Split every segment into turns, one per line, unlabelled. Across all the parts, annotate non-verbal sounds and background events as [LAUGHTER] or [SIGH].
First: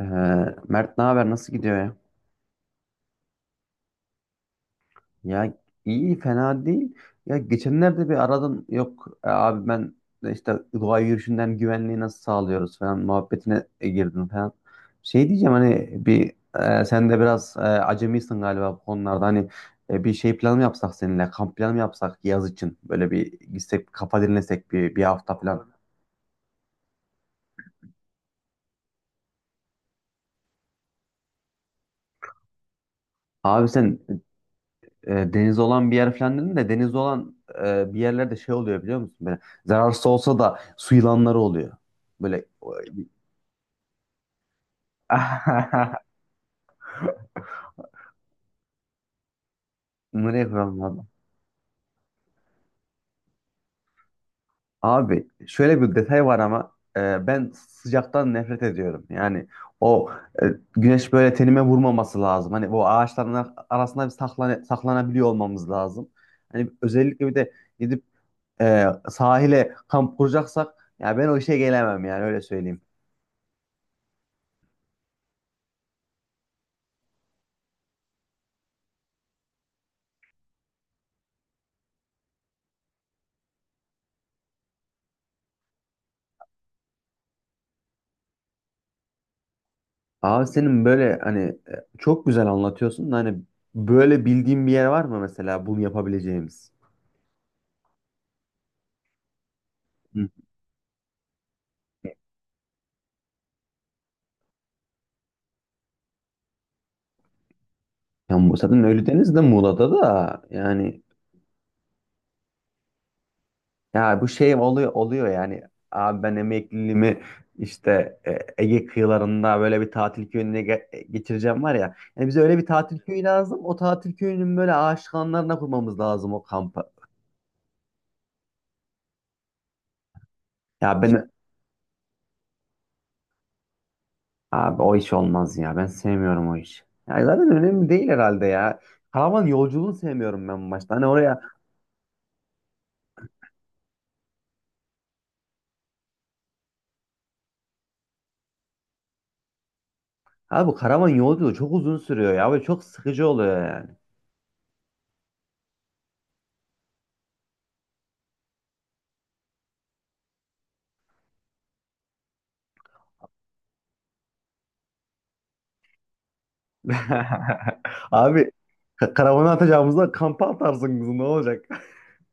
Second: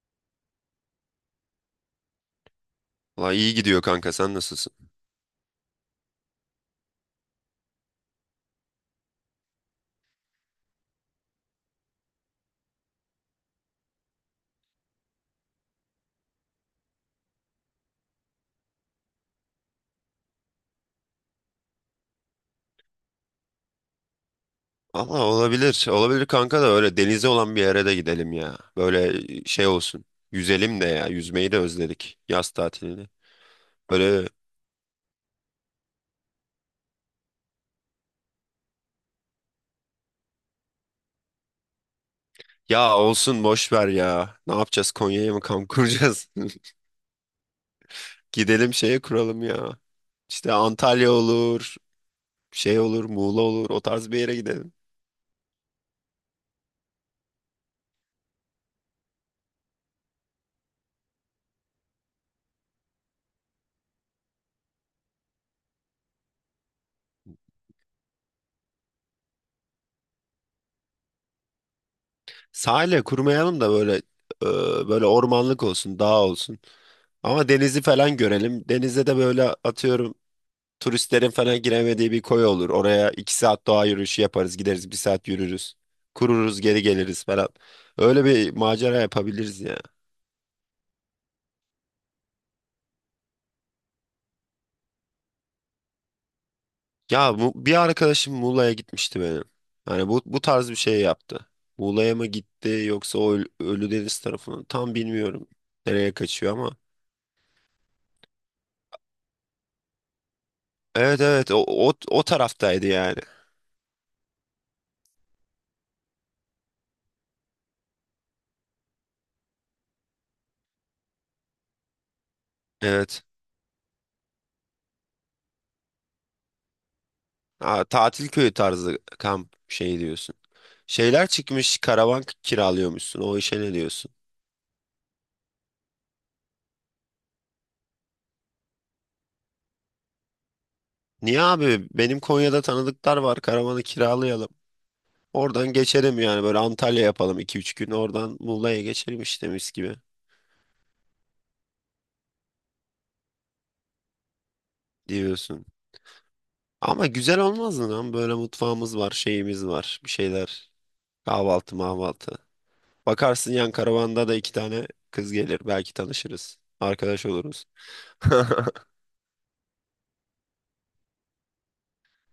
Ee, Mert ne haber? Nasıl gidiyor ya?
Valla iyi gidiyor kanka, sen nasılsın?
Ya iyi fena değil. Ya geçenlerde bir aradım. Yok abi ben de işte doğa yürüyüşünden güvenliği nasıl sağlıyoruz falan muhabbetine girdim falan. Şey diyeceğim hani bir sen de biraz acemisin galiba bu konularda. Hani bir şey planı mı yapsak seninle kamp planı mı yapsak yaz için böyle bir gitsek kafa dinlesek bir
Valla
hafta falan.
olabilir. Olabilir kanka, da öyle denize olan bir yere de gidelim ya. Böyle şey olsun. Yüzelim de ya. Yüzmeyi de özledik, yaz tatilini.
Abi sen
Böyle
deniz olan bir yer falan dedim de deniz olan bir yerlerde şey oluyor biliyor musun? Böyle zararsız olsa da su yılanları oluyor. Böyle
ya
[LAUGHS]
olsun, boş ver ya. Ne yapacağız, Konya'ya mı kamp kuracağız? [LAUGHS] Gidelim şeye kuralım ya.
bunları
İşte
yapıyorum abi.
Antalya olur. Şey olur, Muğla olur, o tarz bir yere gidelim.
Abi şöyle bir detay var ama ben sıcaktan nefret ediyorum. Yani o e, güneş böyle tenime vurmaması lazım. Hani bu ağaçların arasında bir saklanabiliyor olmamız lazım. Hani özellikle bir de gidip sahile kamp kuracaksak ya ben o işe gelemem yani öyle söyleyeyim.
Sahile kurmayalım da böyle böyle ormanlık olsun, dağ olsun. Ama denizi falan görelim. Denizde de böyle atıyorum turistlerin falan giremediği bir koy olur. Oraya iki saat doğa yürüyüşü yaparız. Gideriz, bir saat yürürüz. Kururuz, geri geliriz falan. Öyle bir macera yapabiliriz ya.
Abi senin böyle hani çok güzel anlatıyorsun da hani böyle bildiğin bir yer var mı mesela bunu yapabileceğimiz?
Ya bu, bir arkadaşım Muğla'ya gitmişti benim. Hani bu,
Hı.
bu tarz bir şey yaptı. Muğla'ya mı gitti yoksa o Ölüdeniz tarafına tam bilmiyorum. Nereye kaçıyor ama.
Ya zaten Ölüdeniz de Muğla'da da yani
Evet evet, o taraftaydı yani.
ya bu şey oluyor yani abi ben emekliliğimi işte Ege kıyılarında böyle bir tatil köyüne geçireceğim var ya. Yani bize öyle bir tatil köyü
Evet.
lazım. O tatil köyünün böyle aşık anlarına kurmamız lazım o kampı.
Ha, tatil köyü tarzı kamp şey diyorsun.
Ya
Şeyler
ben.
çıkmış, karavan kiralıyormuşsun. O işe ne diyorsun?
Abi o iş olmaz ya. Ben sevmiyorum o iş. Ya zaten önemli değil herhalde ya. Karavan yolculuğunu sevmiyorum ben başta. Hani oraya
Niye abi? Benim Konya'da tanıdıklar var. Karavanı kiralayalım. Oradan geçelim yani, böyle Antalya yapalım, iki üç gün oradan Muğla'ya geçelim, işte mis gibi
abi karavan yolculuğu çok uzun sürüyor ya ve çok sıkıcı oluyor yani.
diyorsun. Ama güzel olmaz mı lan? Böyle mutfağımız var, şeyimiz var, bir şeyler. Kahvaltı, mahvaltı. Bakarsın yan karavanda da iki tane kız gelir. Belki tanışırız. Arkadaş oluruz.
[LAUGHS] Abi
[LAUGHS]
karavana atacağımızda kampa atarsın kızım ne olacak?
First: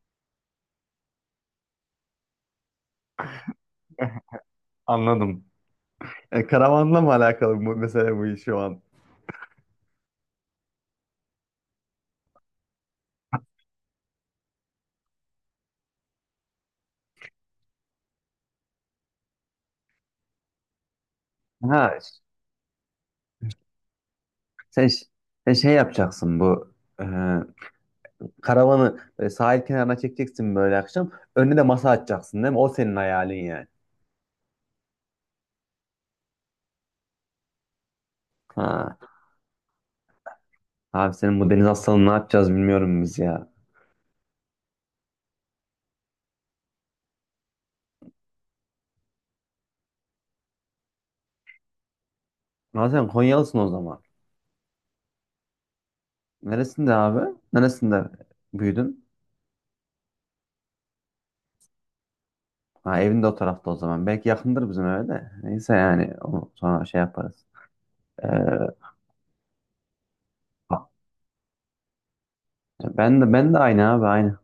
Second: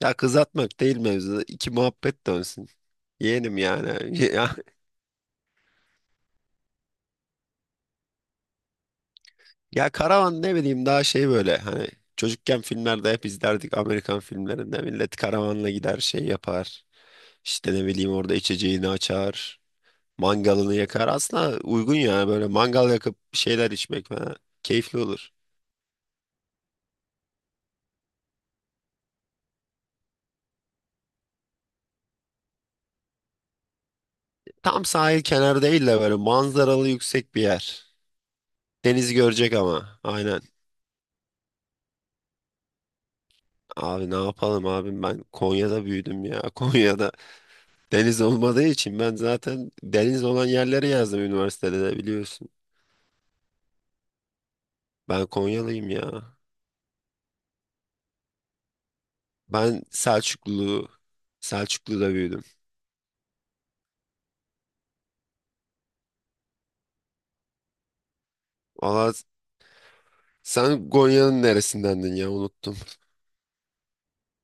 Ya kız atmak değil mevzu. İki muhabbet dönsün. Yeğenim yani. [LAUGHS]
Anladım. Karavanla mı alakalı bu mesela bu iş şu an?
Ya karavan ne bileyim, daha şey böyle hani çocukken filmlerde hep izlerdik, Amerikan filmlerinde millet karavanla gider şey yapar. İşte ne bileyim, orada içeceğini açar, mangalını yakar. Aslında uygun
Ha
yani, böyle mangal yakıp bir şeyler içmek falan
sen,
keyifli
ş-
olur.
sen şey yapacaksın bu e, karavanı böyle sahil kenarına çekeceksin böyle akşam. Önüne de masa açacaksın değil mi? O senin hayalin yani.
Tam sahil kenarı değil de böyle manzaralı yüksek bir yer.
Ha.
Denizi görecek ama, aynen.
Abi senin bu deniz hastalığını ne yapacağız bilmiyorum biz ya.
Abi ne yapalım abim, ben Konya'da büyüdüm ya. [LAUGHS] Konya'da deniz olmadığı için ben zaten deniz olan yerleri yazdım üniversitede de, biliyorsun.
Abi sen Konyalısın o zaman.
Ben Konyalıyım ya.
Neresinde abi? Neresinde büyüdün?
Ben Selçuklu, Selçuklu'da büyüdüm.
Ha evinde o tarafta o zaman. Belki yakındır bizim eve de. Neyse yani onu sonra şey yaparız. Ee,
Valla sen Konya'nın neresindendin ya, unuttum.
ben de aynı abi aynı.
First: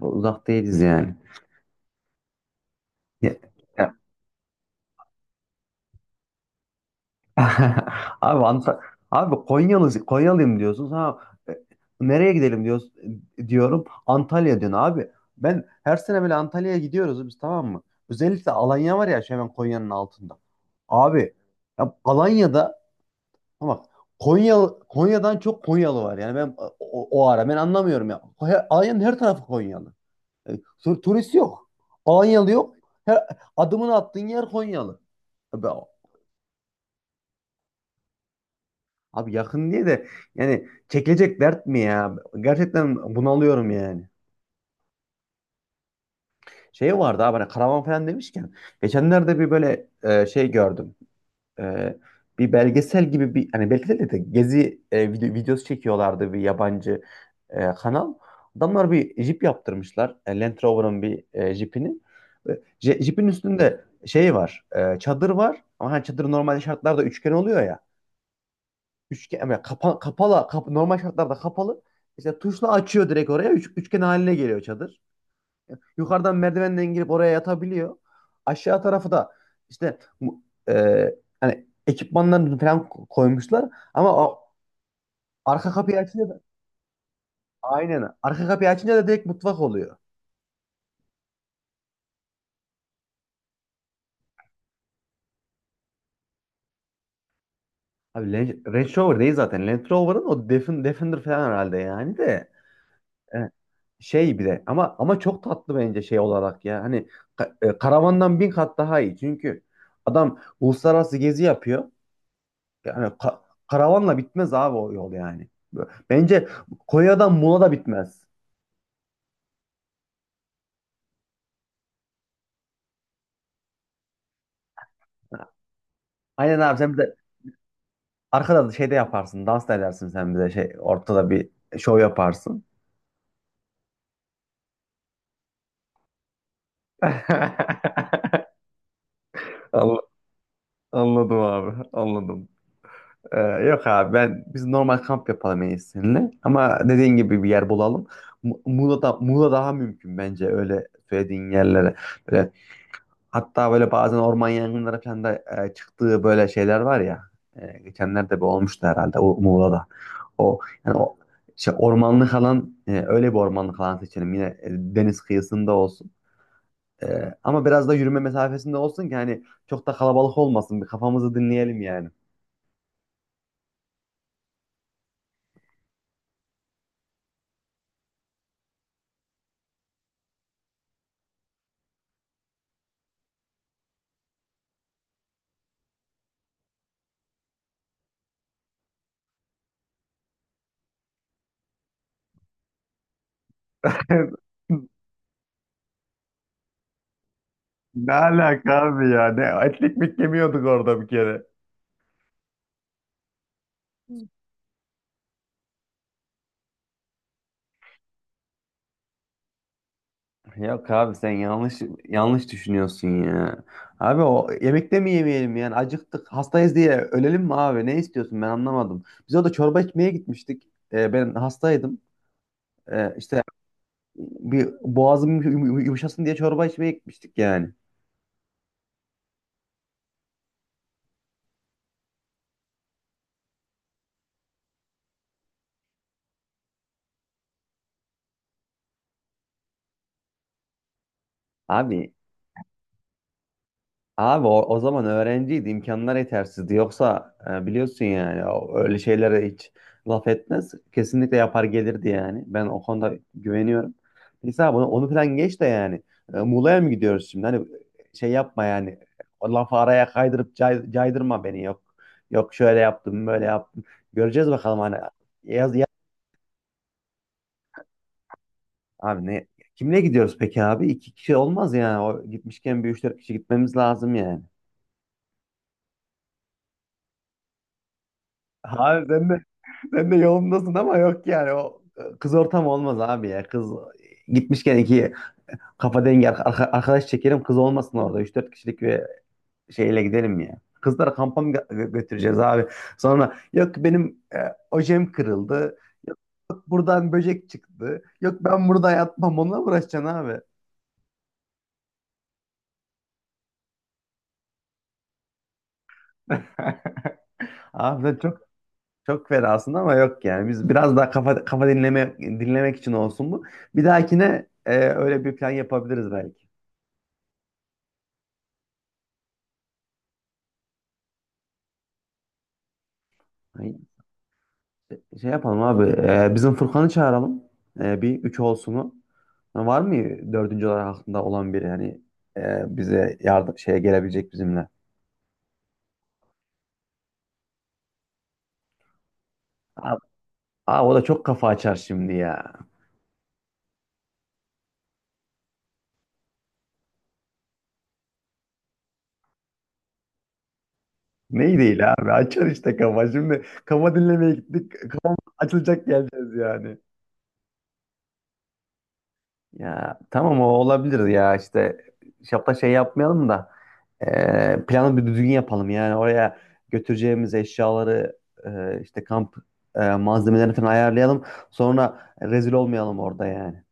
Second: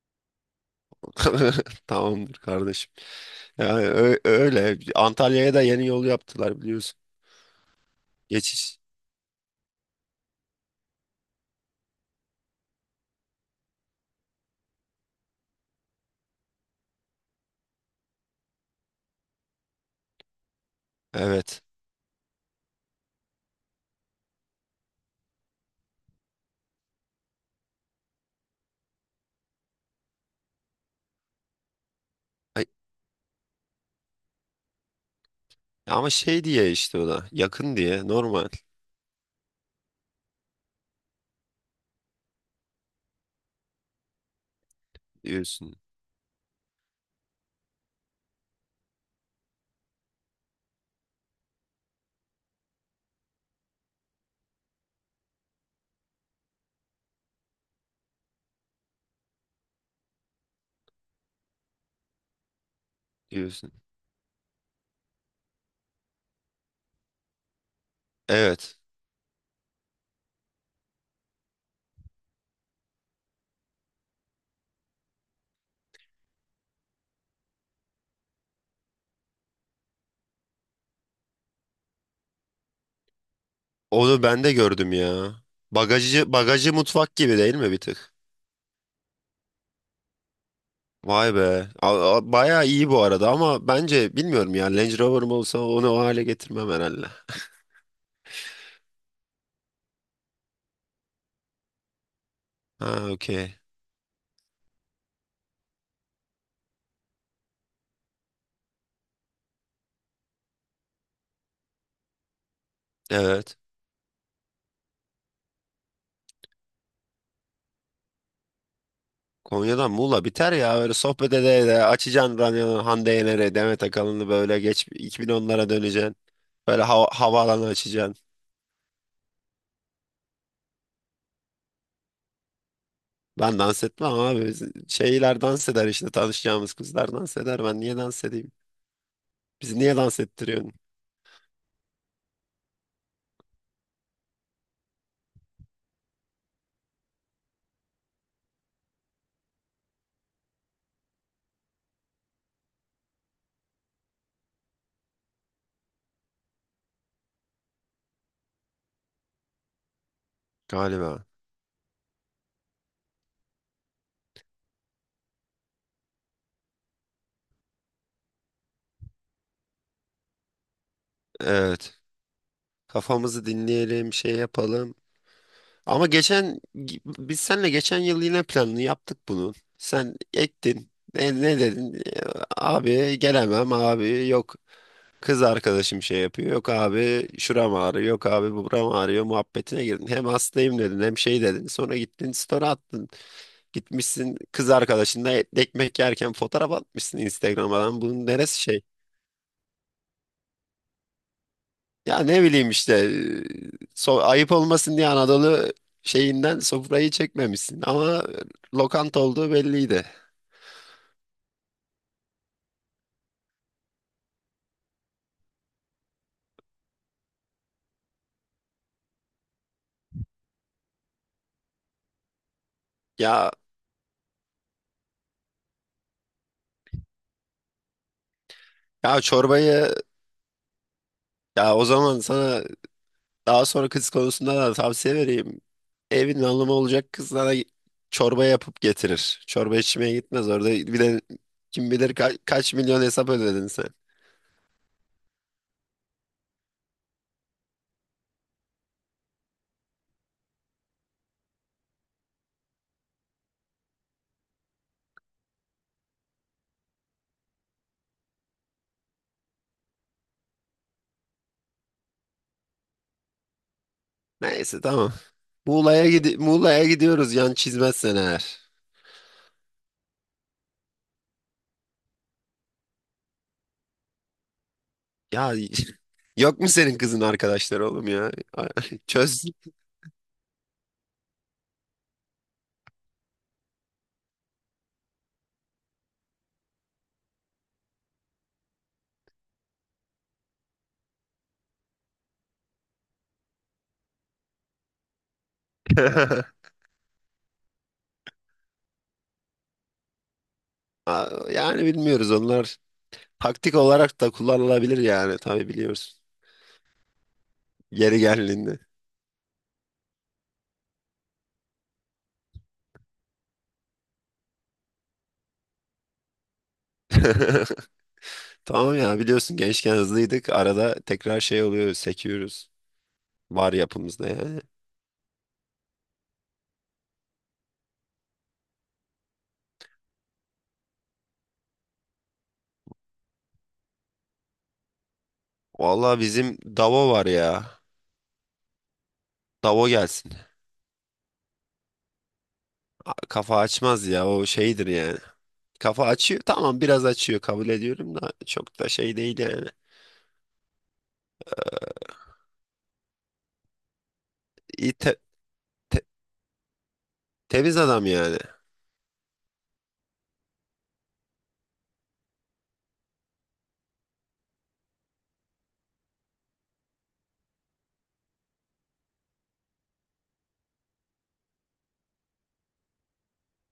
Uzak değiliz yani.
[LAUGHS] Tamamdır kardeşim. Yani
Ya,
öyle. Antalya'ya da yeni yol yaptılar, biliyorsun.
[LAUGHS] Abi Anta-
Geçiş.
abi Konyalı Konyalıyım diyorsunuz. Ha e, nereye gidelim diyoruz diyorum. Antalya diyorsun abi. Ben her sene böyle Antalya'ya gidiyoruz biz, tamam mı? Özellikle Alanya var ya şey hemen Konya'nın altında. Abi
Evet.
ya Alanya'da ama Konya Konya'dan çok Konyalı var. Yani ben o ara ben anlamıyorum ya. Alanya'nın her tarafı Konyalı. E, turist yok. Alanyalı
Ay,
yok. Her, adımını attığın yer Konyalı.
ama şey diye işte o da. Yakın diye normal
Abi yakın diye de yani çekilecek dert mi ya? Gerçekten bunalıyorum yani.
diyorsun.
Şey vardı abi hani karavan falan demişken geçenlerde bir böyle şey gördüm. E, Bir belgesel gibi bir hani belgesel de gezi videosu çekiyorlardı bir yabancı kanal. Adamlar bir jip yaptırmışlar. Land Rover'ın bir jipini. E, Jipin
Diyorsun.
üstünde şey var. Çadır var. Ama hani çadır normalde şartlarda üçgen oluyor ya.
Evet.
Üçgen yani kapalı normal şartlarda kapalı. İşte tuşla açıyor direkt oraya. Üçgen haline geliyor çadır. Yukarıdan merdivenden girip oraya yatabiliyor. Aşağı tarafı da işte e, hani ekipmanlarını falan koymuşlar ama
Onu ben de gördüm ya.
arka kapıyı açınca
Bagajı
da
bagajı mutfak gibi değil mi bir
aynen
tık?
arka kapıyı açınca da direkt mutfak oluyor.
Vay be. Bayağı iyi bu arada ama, bence bilmiyorum ya. Range Rover'ım olsa onu o hale getirmem herhalde.
Abi, Range Rover değil zaten. Land Rover'ın o Defender falan herhalde yani de.
Ha, okey.
E, Şey bir de ama çok tatlı bence şey olarak ya. Hani karavandan bin kat daha iyi. Çünkü adam uluslararası gezi yapıyor. Yani
Evet.
karavanla bitmez abi o yol yani. Bence Konya'dan Muğla da bitmez.
Konya'dan Muğla biter ya. Öyle sohbet ede ede açacaksın radyonu, Hande Yener'e, Demet Akalın'ı, böyle geç 2010'lara döneceksin.
Aynen abi
Böyle
sen bir de
havaalanı açacaksın.
arkada da şey de yaparsın. Dans da edersin sen bir de şey ortada bir şov yaparsın.
Ben dans etmem abi. Şeyler dans eder, işte tanışacağımız kızlar
[LAUGHS]
dans eder. Ben niye dans edeyim? Bizi niye
Anla-
dans ettiriyorsun?
Anladım abi. Anladım. Yok abi ben biz normal kamp yapalım en iyisi seninle. Ama dediğin gibi bir yer bulalım. Muğla daha mümkün bence öyle söylediğin yerlere. Böyle, hatta böyle bazen orman yangınları falan da çıktığı böyle şeyler var ya. Geçenlerde bir olmuştu herhalde o Muğla'da. O yani o
Galiba.
Şey ormanlık alan öyle bir ormanlık alan seçelim. Yine deniz kıyısında olsun. Ama biraz da yürüme mesafesinde olsun ki hani çok da kalabalık olmasın. Bir kafamızı dinleyelim
Evet.
yani.
Kafamızı dinleyelim, şey yapalım. Ama geçen biz seninle geçen yıl yine planını yaptık bunu. Sen ektin. Ne dedin? Abi gelemem abi, yok. Kız arkadaşım şey yapıyor. Yok abi, şuram ağrıyor. Yok abi, buram ağrıyor. Muhabbetine girdin. Hem hastayım dedin, hem şey dedin. Sonra gittin, story attın. Gitmişsin, kız
[LAUGHS]
arkadaşınla ekmek yerken fotoğraf atmışsın Instagram'a. Lan,
Ne
bunun neresi
alaka
şey?
abi ya? Ne etlik mi yemiyorduk orada bir kere?
Ya ne bileyim işte, so ayıp olmasın diye Anadolu şeyinden sofrayı çekmemişsin ama lokanta olduğu belliydi.
Yok abi sen yanlış düşünüyorsun ya. Abi o yemekte mi yemeyelim yani acıktık hastayız diye ölelim mi abi ne istiyorsun ben anlamadım. Biz orada çorba içmeye gitmiştik. Ben hastaydım. İşte
Ya
bir boğazım yumuşasın diye çorba içmeye gitmiştik yani.
ya çorbayı, ya o zaman sana daha sonra kız konusunda da tavsiye vereyim. Evin hanımı olacak kız sana çorba yapıp getirir. Çorba içmeye gitmez orada, bir de kim bilir
Abi
kaç milyon hesap ödedin sen.
Abi o zaman öğrenciydi, imkanlar yetersizdi. Yoksa biliyorsun yani öyle şeylere hiç laf etmez. Kesinlikle yapar gelirdi yani. Ben o konuda güveniyorum. Neyse abi onu falan geç de yani. Muğla'ya mı gidiyoruz şimdi? Hani şey yapma yani. O lafı araya kaydırıp caydırma beni. Yok şöyle yaptım, böyle yaptım. Göreceğiz bakalım
Neyse
hani.
tamam.
Yaz.
Muğla'ya gidiyoruz, yan çizmezsen eğer.
Abi ne? Kimle gidiyoruz peki abi? İki kişi olmaz yani. O gitmişken bir üç dört kişi gitmemiz lazım yani.
Ya, yok mu senin kızın arkadaşları oğlum ya?
Abi
[LAUGHS]
sen de,
Çöz.
sen de yolundasın ama yok yani o kız ortamı olmaz abi ya. Kız gitmişken iki kafa dengi arkadaş çekelim kız olmasın orada. Üç dört kişilik bir şeyle gidelim ya. Kızlara kampa mı götüreceğiz abi? Sonra yok benim ojem kırıldı. Yok
[LAUGHS]
buradan böcek çıktı. Yok ben burada yatmam onunla mı uğraşacaksın abi?
Aa, yani bilmiyoruz onlar. Taktik olarak da kullanılabilir yani, tabii biliyoruz.
[LAUGHS] Abi sen
Yeri
çok
geldiğinde.
Çok fena aslında ama yok yani. Biz biraz daha kafa dinlemek için olsun bu. Bir dahakine öyle bir plan yapabiliriz belki.
[LAUGHS] Tamam ya, biliyorsun gençken hızlıydık. Arada tekrar şey oluyor, sekiyoruz.
Ay,
Var yapımızda yani.
Şey yapalım abi. Bizim Furkan'ı çağıralım. Bir üç olsunu. Ha, var mı dördüncü olarak aklında olan biri yani bize yardım şeye gelebilecek bizimle?
Vallahi bizim Davo var ya. Davo
Abi,
gelsin.
abi o da çok kafa açar şimdi ya.
Kafa açmaz ya, o şeydir yani. Kafa açıyor, tamam biraz açıyor kabul ediyorum da çok da şey değil yani.
Neyi değil abi açar işte kafa. Şimdi kafa dinlemeye gittik.
İyi
Kafam açılacak
te-
geleceğiz yani.
temiz adam yani.
Ya tamam o olabilir ya işte şapta şey yapmayalım da planı bir düzgün yapalım yani oraya götüreceğimiz eşyaları işte kamp malzemelerini falan ayarlayalım sonra rezil olmayalım orada yani.